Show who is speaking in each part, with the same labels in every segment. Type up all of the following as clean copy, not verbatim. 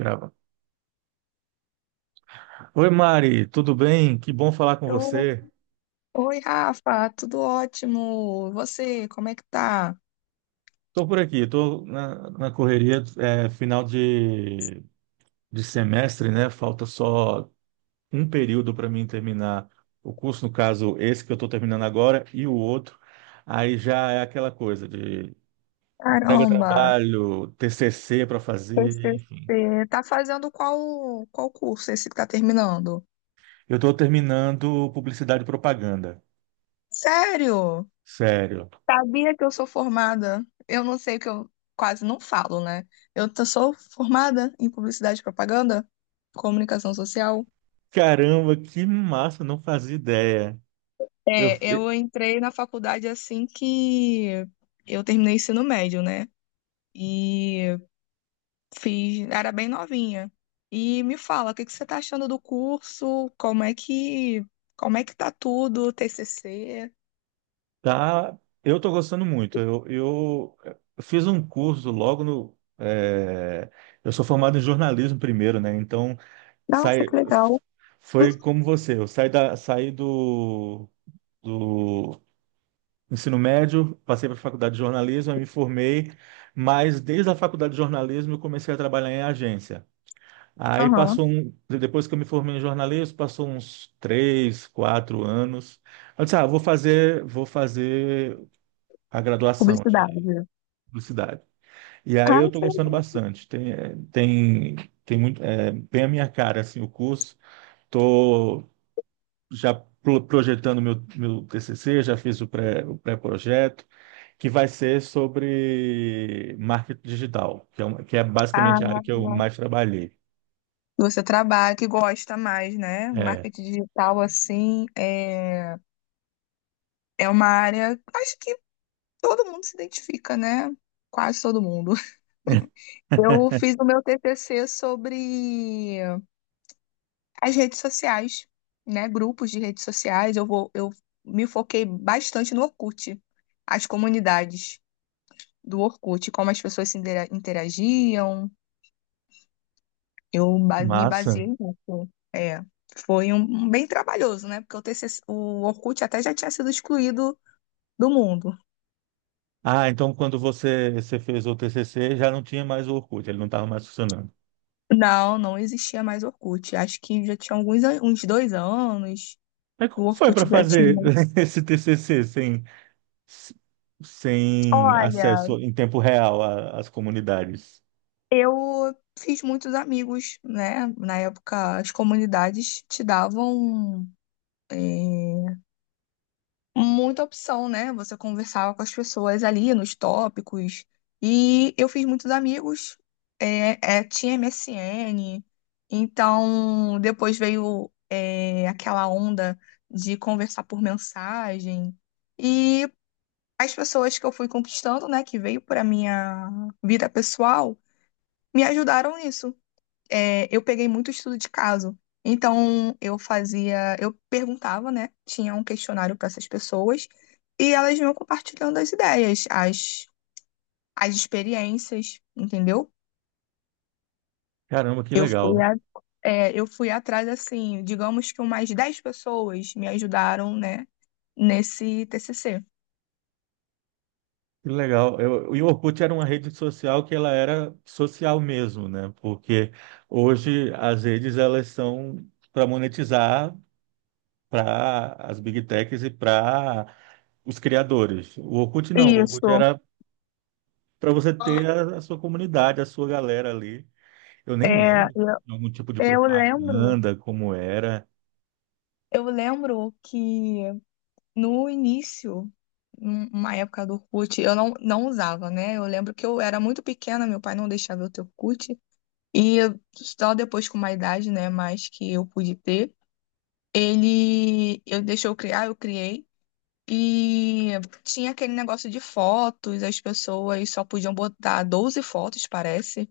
Speaker 1: Grava. Oi, Mari, tudo bem? Que bom falar com
Speaker 2: Eu-
Speaker 1: você.
Speaker 2: Oi, Rafa, tudo ótimo? Você, como é que tá?
Speaker 1: Estou por aqui, estou na correria, final de semestre, né? Falta só um período para mim terminar o curso, no caso, esse que eu estou terminando agora e o outro. Aí já é aquela coisa de entrega
Speaker 2: Caramba,
Speaker 1: trabalho, TCC para fazer, enfim.
Speaker 2: TCC. Tá fazendo qual curso esse que tá terminando?
Speaker 1: Eu estou terminando publicidade e propaganda,
Speaker 2: Sério?
Speaker 1: sério.
Speaker 2: Sabia que eu sou formada? Eu não sei o que eu quase não falo, né? Sou formada em publicidade e propaganda, comunicação social.
Speaker 1: Caramba, que massa, não fazia ideia. Eu,
Speaker 2: É, eu entrei na faculdade assim que eu terminei o ensino médio, né? E Fiz, era bem novinha. E me fala, o que que você tá achando do curso? Como é que tá tudo, TCC?
Speaker 1: Tá, eu estou gostando muito. Eu fiz um curso logo no. Eu sou formado em jornalismo primeiro, né? Então
Speaker 2: Nossa,
Speaker 1: sai,
Speaker 2: que legal.
Speaker 1: foi como você. Eu saí saí do ensino médio, passei para a faculdade de jornalismo, aí me formei, mas desde a faculdade de jornalismo eu comecei a trabalhar em agência. Aí
Speaker 2: Aham.
Speaker 1: passou um, depois que eu me formei em jornalismo, passou uns três, quatro anos. Eu disse, ah, vou fazer a graduação.
Speaker 2: Publicidade.
Speaker 1: Publicidade. E aí
Speaker 2: Ah,
Speaker 1: eu estou
Speaker 2: que
Speaker 1: gostando
Speaker 2: legal.
Speaker 1: bastante. Tem muito, é, bem a minha cara assim o curso. Estou já projetando meu TCC, já fiz o pré-projeto, que vai ser sobre marketing digital, que é uma, que é basicamente a área
Speaker 2: Ah,
Speaker 1: que eu mais trabalhei.
Speaker 2: você trabalha, que gosta mais, né?
Speaker 1: É,
Speaker 2: Marketing digital, assim, é uma área, acho que todo mundo se identifica, né? Quase todo mundo. Eu fiz o meu TCC sobre as redes sociais, né? Grupos de redes sociais. Eu me foquei bastante no Orkut, as comunidades do Orkut, como as pessoas se interagiam. Eu
Speaker 1: que
Speaker 2: ba- me
Speaker 1: massa.
Speaker 2: baseei nisso. É, foi um bem trabalhoso, né? Porque o TCC, o Orkut até já tinha sido excluído do mundo.
Speaker 1: Ah, então quando você fez o TCC, já não tinha mais o Orkut, ele não estava mais funcionando.
Speaker 2: Não, não existia mais Orkut. Acho que já tinha uns 2 anos.
Speaker 1: Mas
Speaker 2: O
Speaker 1: como foi
Speaker 2: Orkut
Speaker 1: para
Speaker 2: já
Speaker 1: fazer
Speaker 2: tinha.
Speaker 1: esse TCC s- sem
Speaker 2: Olha,
Speaker 1: acesso em tempo real às comunidades.
Speaker 2: eu fiz muitos amigos, né? Na época, as comunidades te davam é, muita opção, né? Você conversava com as pessoas ali nos tópicos. E eu fiz muitos amigos, tinha MSN. Então, depois veio aquela onda de conversar por mensagem. E as pessoas que eu fui conquistando, né? Que veio para minha vida pessoal, me ajudaram nisso. É, eu peguei muito estudo de caso. Então, eu fazia, eu perguntava, né? Tinha um questionário para essas pessoas e elas iam compartilhando as ideias, as experiências, entendeu?
Speaker 1: Caramba, que
Speaker 2: Eu fui,
Speaker 1: legal.
Speaker 2: a- eu fui atrás, assim, digamos que umas 10 pessoas me ajudaram, né, nesse TCC.
Speaker 1: Que legal. Eu, e o Orkut era uma rede social que ela era social mesmo, né? Porque hoje as redes elas são para monetizar para as big techs e para os criadores. O Orkut não, o Orkut
Speaker 2: Isso.
Speaker 1: era para você ter a sua comunidade, a sua galera ali. Eu nem
Speaker 2: É,
Speaker 1: lembro de algum tipo de
Speaker 2: eu lembro,
Speaker 1: propaganda, como era.
Speaker 2: eu lembro que no início, numa época do Orkut, eu não usava, né? Eu lembro que eu era muito pequena, meu pai não deixava eu ter Orkut. Só depois com uma idade, né, mais que eu pude ter, ele eu deixou eu criar, eu criei. E tinha aquele negócio de fotos, as pessoas só podiam botar 12 fotos, parece.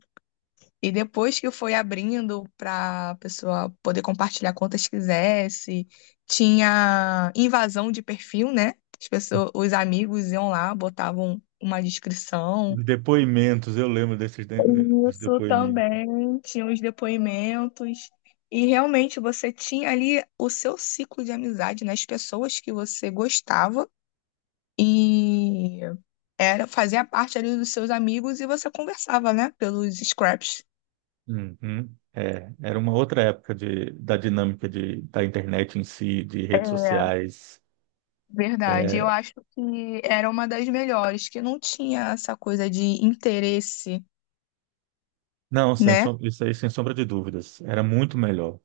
Speaker 2: E depois que foi abrindo para a pessoa poder compartilhar quantas quisesse, tinha invasão de perfil, né? As pessoas, os amigos iam lá, botavam uma descrição.
Speaker 1: Os depoimentos, eu lembro dos
Speaker 2: Isso
Speaker 1: depoimentos.
Speaker 2: também, tinha os depoimentos. E realmente você tinha ali o seu ciclo de amizade, né? As pessoas que você gostava e era fazia parte ali dos seus amigos e você conversava, né? Pelos scraps.
Speaker 1: Uhum. É, era uma outra época da dinâmica da internet em si, de redes
Speaker 2: É,
Speaker 1: sociais.
Speaker 2: verdade, eu
Speaker 1: É,
Speaker 2: acho que era uma das melhores, que não tinha essa coisa de interesse,
Speaker 1: não, sem,
Speaker 2: né?
Speaker 1: som- isso aí, sem sombra de dúvidas. Era muito melhor.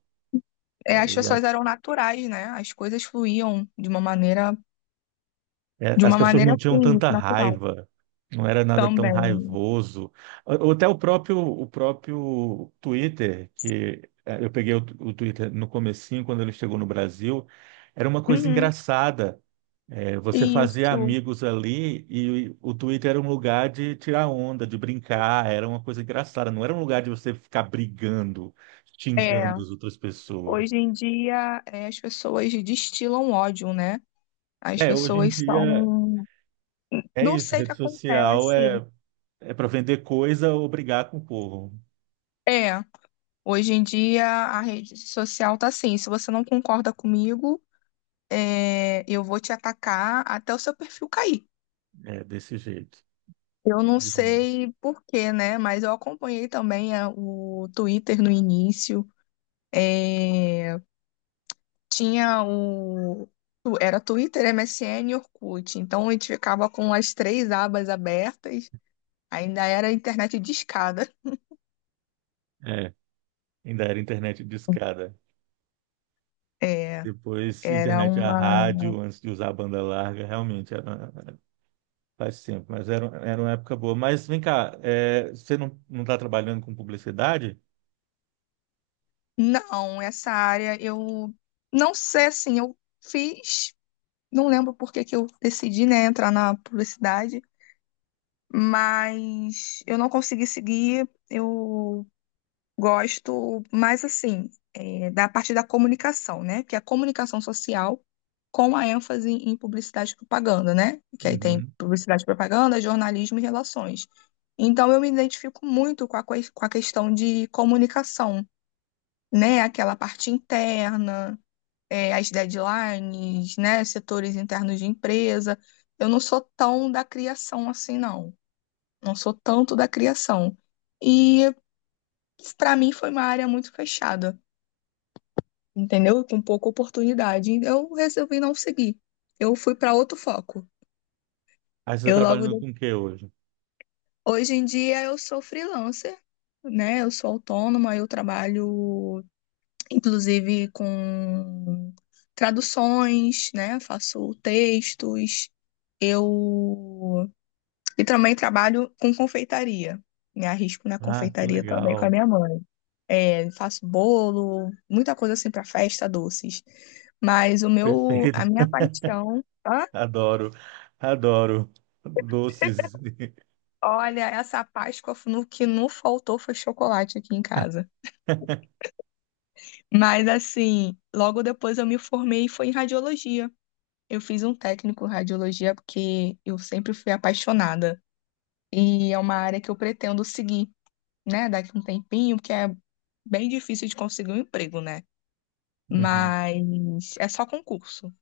Speaker 2: É, as
Speaker 1: É, e a-
Speaker 2: pessoas eram naturais, né? As coisas fluíam de uma maneira,
Speaker 1: É,
Speaker 2: de
Speaker 1: as
Speaker 2: uma
Speaker 1: pessoas não
Speaker 2: maneira
Speaker 1: tinham
Speaker 2: assim,
Speaker 1: tanta
Speaker 2: natural
Speaker 1: raiva, não era nada tão
Speaker 2: também.
Speaker 1: raivoso. Ou até o próprio Twitter, que é, eu peguei o Twitter no comecinho, quando ele chegou no Brasil, era uma coisa
Speaker 2: Uhum,
Speaker 1: engraçada. É, você fazia
Speaker 2: isso.
Speaker 1: amigos ali e o Twitter era um lugar de tirar onda, de brincar, era uma coisa engraçada, não era um lugar de você ficar brigando,
Speaker 2: É,
Speaker 1: xingando as outras pessoas.
Speaker 2: hoje em dia as pessoas destilam ódio, né? As
Speaker 1: É, hoje em
Speaker 2: pessoas
Speaker 1: dia
Speaker 2: são.
Speaker 1: é
Speaker 2: Não
Speaker 1: isso,
Speaker 2: sei o que acontece.
Speaker 1: é para vender coisa ou brigar com o povo.
Speaker 2: É, hoje em dia a rede social tá assim, se você não concorda comigo. Eu vou te atacar até o seu perfil cair.
Speaker 1: É desse jeito.
Speaker 2: Eu não
Speaker 1: Infelizmente.
Speaker 2: sei por quê, né? Mas eu acompanhei também a o Twitter no início. É, tinha o. Era Twitter, MSN e Orkut. Então a gente ficava com as três abas abertas. Ainda era internet discada.
Speaker 1: É, ainda era internet discada.
Speaker 2: É,
Speaker 1: Depois
Speaker 2: era
Speaker 1: internet a
Speaker 2: uma.
Speaker 1: rádio, antes de usar a banda larga, realmente era. Faz tempo, mas era uma época boa. Mas vem cá, é, você não, não está trabalhando com publicidade?
Speaker 2: Não, essa área eu não sei assim, eu fiz. Não lembro por que que eu decidi, né, entrar na publicidade. Mas eu não consegui seguir. Eu gosto mais assim, da parte da comunicação, né? Que é a comunicação social com a ênfase em publicidade e propaganda, né? Que aí tem
Speaker 1: Uhum.
Speaker 2: publicidade e propaganda, jornalismo e relações. Então eu me identifico muito com a questão de comunicação, né? Aquela parte interna, as deadlines, né? Setores internos de empresa. Eu não sou tão da criação assim, não. Não sou tanto da criação. E para mim foi uma área muito fechada, entendeu? Com pouca oportunidade. Eu resolvi não seguir. Eu fui para outro foco.
Speaker 1: Aí você está
Speaker 2: Eu logo
Speaker 1: trabalhando
Speaker 2: de-
Speaker 1: com o que hoje?
Speaker 2: hoje em dia eu sou freelancer, né? Eu sou autônoma, eu trabalho inclusive com traduções, né? Faço textos. Eu E também trabalho com confeitaria. Me arrisco na
Speaker 1: Ah, que
Speaker 2: confeitaria também com a
Speaker 1: legal.
Speaker 2: minha mãe. É, faço bolo, muita coisa assim para festa, doces. Mas o meu,
Speaker 1: Perfeito.
Speaker 2: a minha paixão. Hã?
Speaker 1: Adoro, adoro doces.
Speaker 2: Olha, essa Páscoa no que não faltou foi chocolate aqui em casa. Mas assim, logo depois eu me formei e foi em radiologia. Eu fiz um técnico em radiologia porque eu sempre fui apaixonada e é uma área que eu pretendo seguir, né, daqui a um tempinho, porque é bem difícil de conseguir um emprego, né?
Speaker 1: Uhum.
Speaker 2: Mas é só concurso.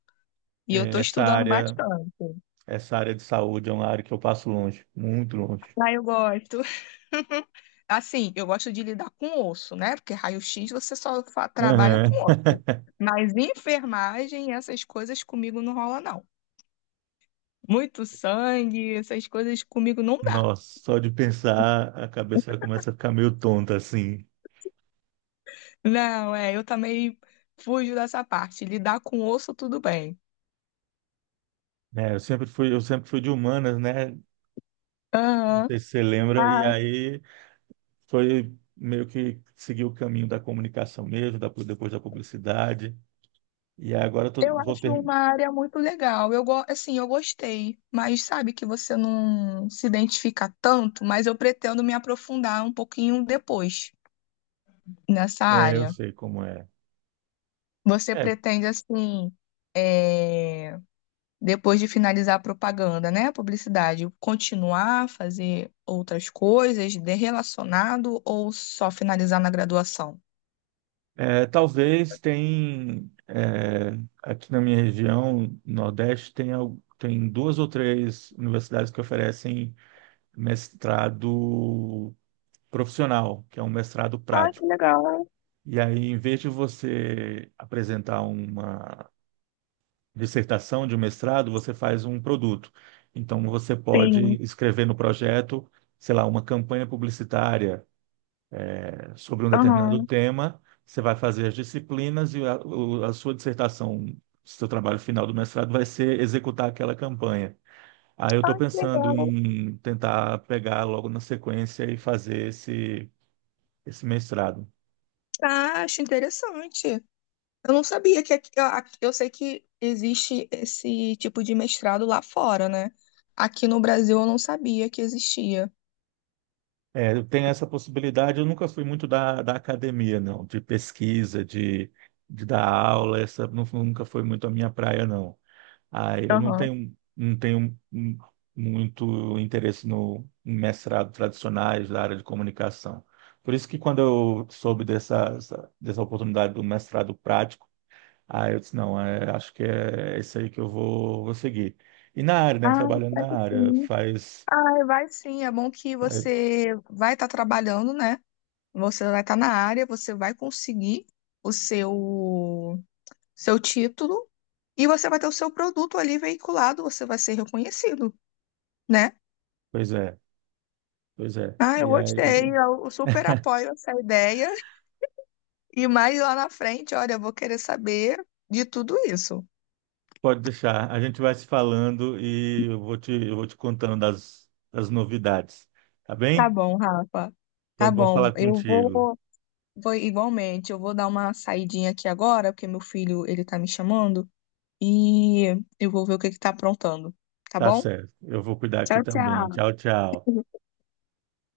Speaker 2: E eu tô
Speaker 1: É, essa
Speaker 2: estudando
Speaker 1: área,
Speaker 2: bastante.
Speaker 1: Essa área de saúde é uma área que eu passo longe, muito longe.
Speaker 2: Ah, eu gosto. Assim, eu gosto de lidar com osso, né? Porque raio-x você só trabalha
Speaker 1: Aham.
Speaker 2: com osso. Mas enfermagem, essas coisas comigo não rola, não. Muito sangue, essas coisas comigo não dá.
Speaker 1: Nossa, só de pensar, a cabeça começa a ficar meio tonta assim.
Speaker 2: Não, eu também fujo dessa parte. Lidar com osso, tudo bem.
Speaker 1: Né? Eu sempre fui de humanas, né? Não
Speaker 2: Aham.
Speaker 1: sei se você lembra. E aí foi meio que seguir o caminho da comunicação mesmo, depois da publicidade. E agora eu
Speaker 2: Eu
Speaker 1: vou
Speaker 2: acho
Speaker 1: ter.
Speaker 2: uma área muito legal. Eu gostei, mas sabe que você não se identifica tanto, mas eu pretendo me aprofundar um pouquinho depois nessa
Speaker 1: É, eu
Speaker 2: área.
Speaker 1: sei como é.
Speaker 2: Você
Speaker 1: É,
Speaker 2: pretende, assim, é, depois de finalizar a propaganda, né, publicidade, continuar a fazer outras coisas de relacionado ou só finalizar na graduação?
Speaker 1: Talvez tem. Aqui na minha região, Nordeste, tem duas ou três universidades que oferecem mestrado profissional, que é um mestrado
Speaker 2: Ah, que
Speaker 1: prático.
Speaker 2: legal.
Speaker 1: E aí, em vez de você apresentar uma dissertação, de um mestrado, você faz um produto. Então, você
Speaker 2: Sim.
Speaker 1: pode escrever no projeto, sei lá, uma campanha publicitária sobre um determinado
Speaker 2: Aham.
Speaker 1: tema. Você vai fazer as disciplinas e a sua dissertação, seu trabalho final do mestrado vai ser executar aquela campanha. Aí eu estou pensando
Speaker 2: Legal.
Speaker 1: em tentar pegar logo na sequência e fazer esse mestrado.
Speaker 2: Ah, acho interessante. Eu não sabia que aqui, aqui- eu sei que existe esse tipo de mestrado lá fora, né? Aqui no Brasil eu não sabia que existia.
Speaker 1: É, tem essa possibilidade. Eu nunca fui muito da academia, não, de pesquisa, de dar aula, nunca foi muito a minha praia, não. Ah, eu não
Speaker 2: Aham.
Speaker 1: tenho, muito interesse no em mestrado tradicionais da área de comunicação. Por isso que quando eu soube dessa oportunidade do mestrado prático, ah eu disse, não, é, acho que é isso aí que eu vou seguir. E na área, né,
Speaker 2: Ah,
Speaker 1: trabalhando na
Speaker 2: deve
Speaker 1: área,
Speaker 2: sim. Ah, vai sim. É bom que
Speaker 1: faz,
Speaker 2: você vai estar trabalhando, né? Você vai estar na área, você vai conseguir o seu título e você vai ter o seu produto ali veiculado, você vai ser reconhecido, né?
Speaker 1: pois pois é.
Speaker 2: Ah, eu
Speaker 1: E
Speaker 2: gostei.
Speaker 1: aí
Speaker 2: Eu super apoio essa ideia. E mais lá na frente, olha, eu vou querer saber de tudo isso.
Speaker 1: pode deixar. A gente vai se falando e eu vou te contando das novidades. Tá
Speaker 2: Tá
Speaker 1: bem?
Speaker 2: bom, Rafa.
Speaker 1: Foi
Speaker 2: Tá
Speaker 1: bom
Speaker 2: bom.
Speaker 1: falar
Speaker 2: Eu
Speaker 1: contigo.
Speaker 2: vou, vou igualmente, eu vou dar uma saidinha aqui agora, porque meu filho, ele tá me chamando, e eu vou ver o que que tá aprontando. Tá
Speaker 1: Tá
Speaker 2: bom?
Speaker 1: certo. Eu vou cuidar aqui
Speaker 2: Tchau,
Speaker 1: também.
Speaker 2: tchau.
Speaker 1: Tchau, tchau.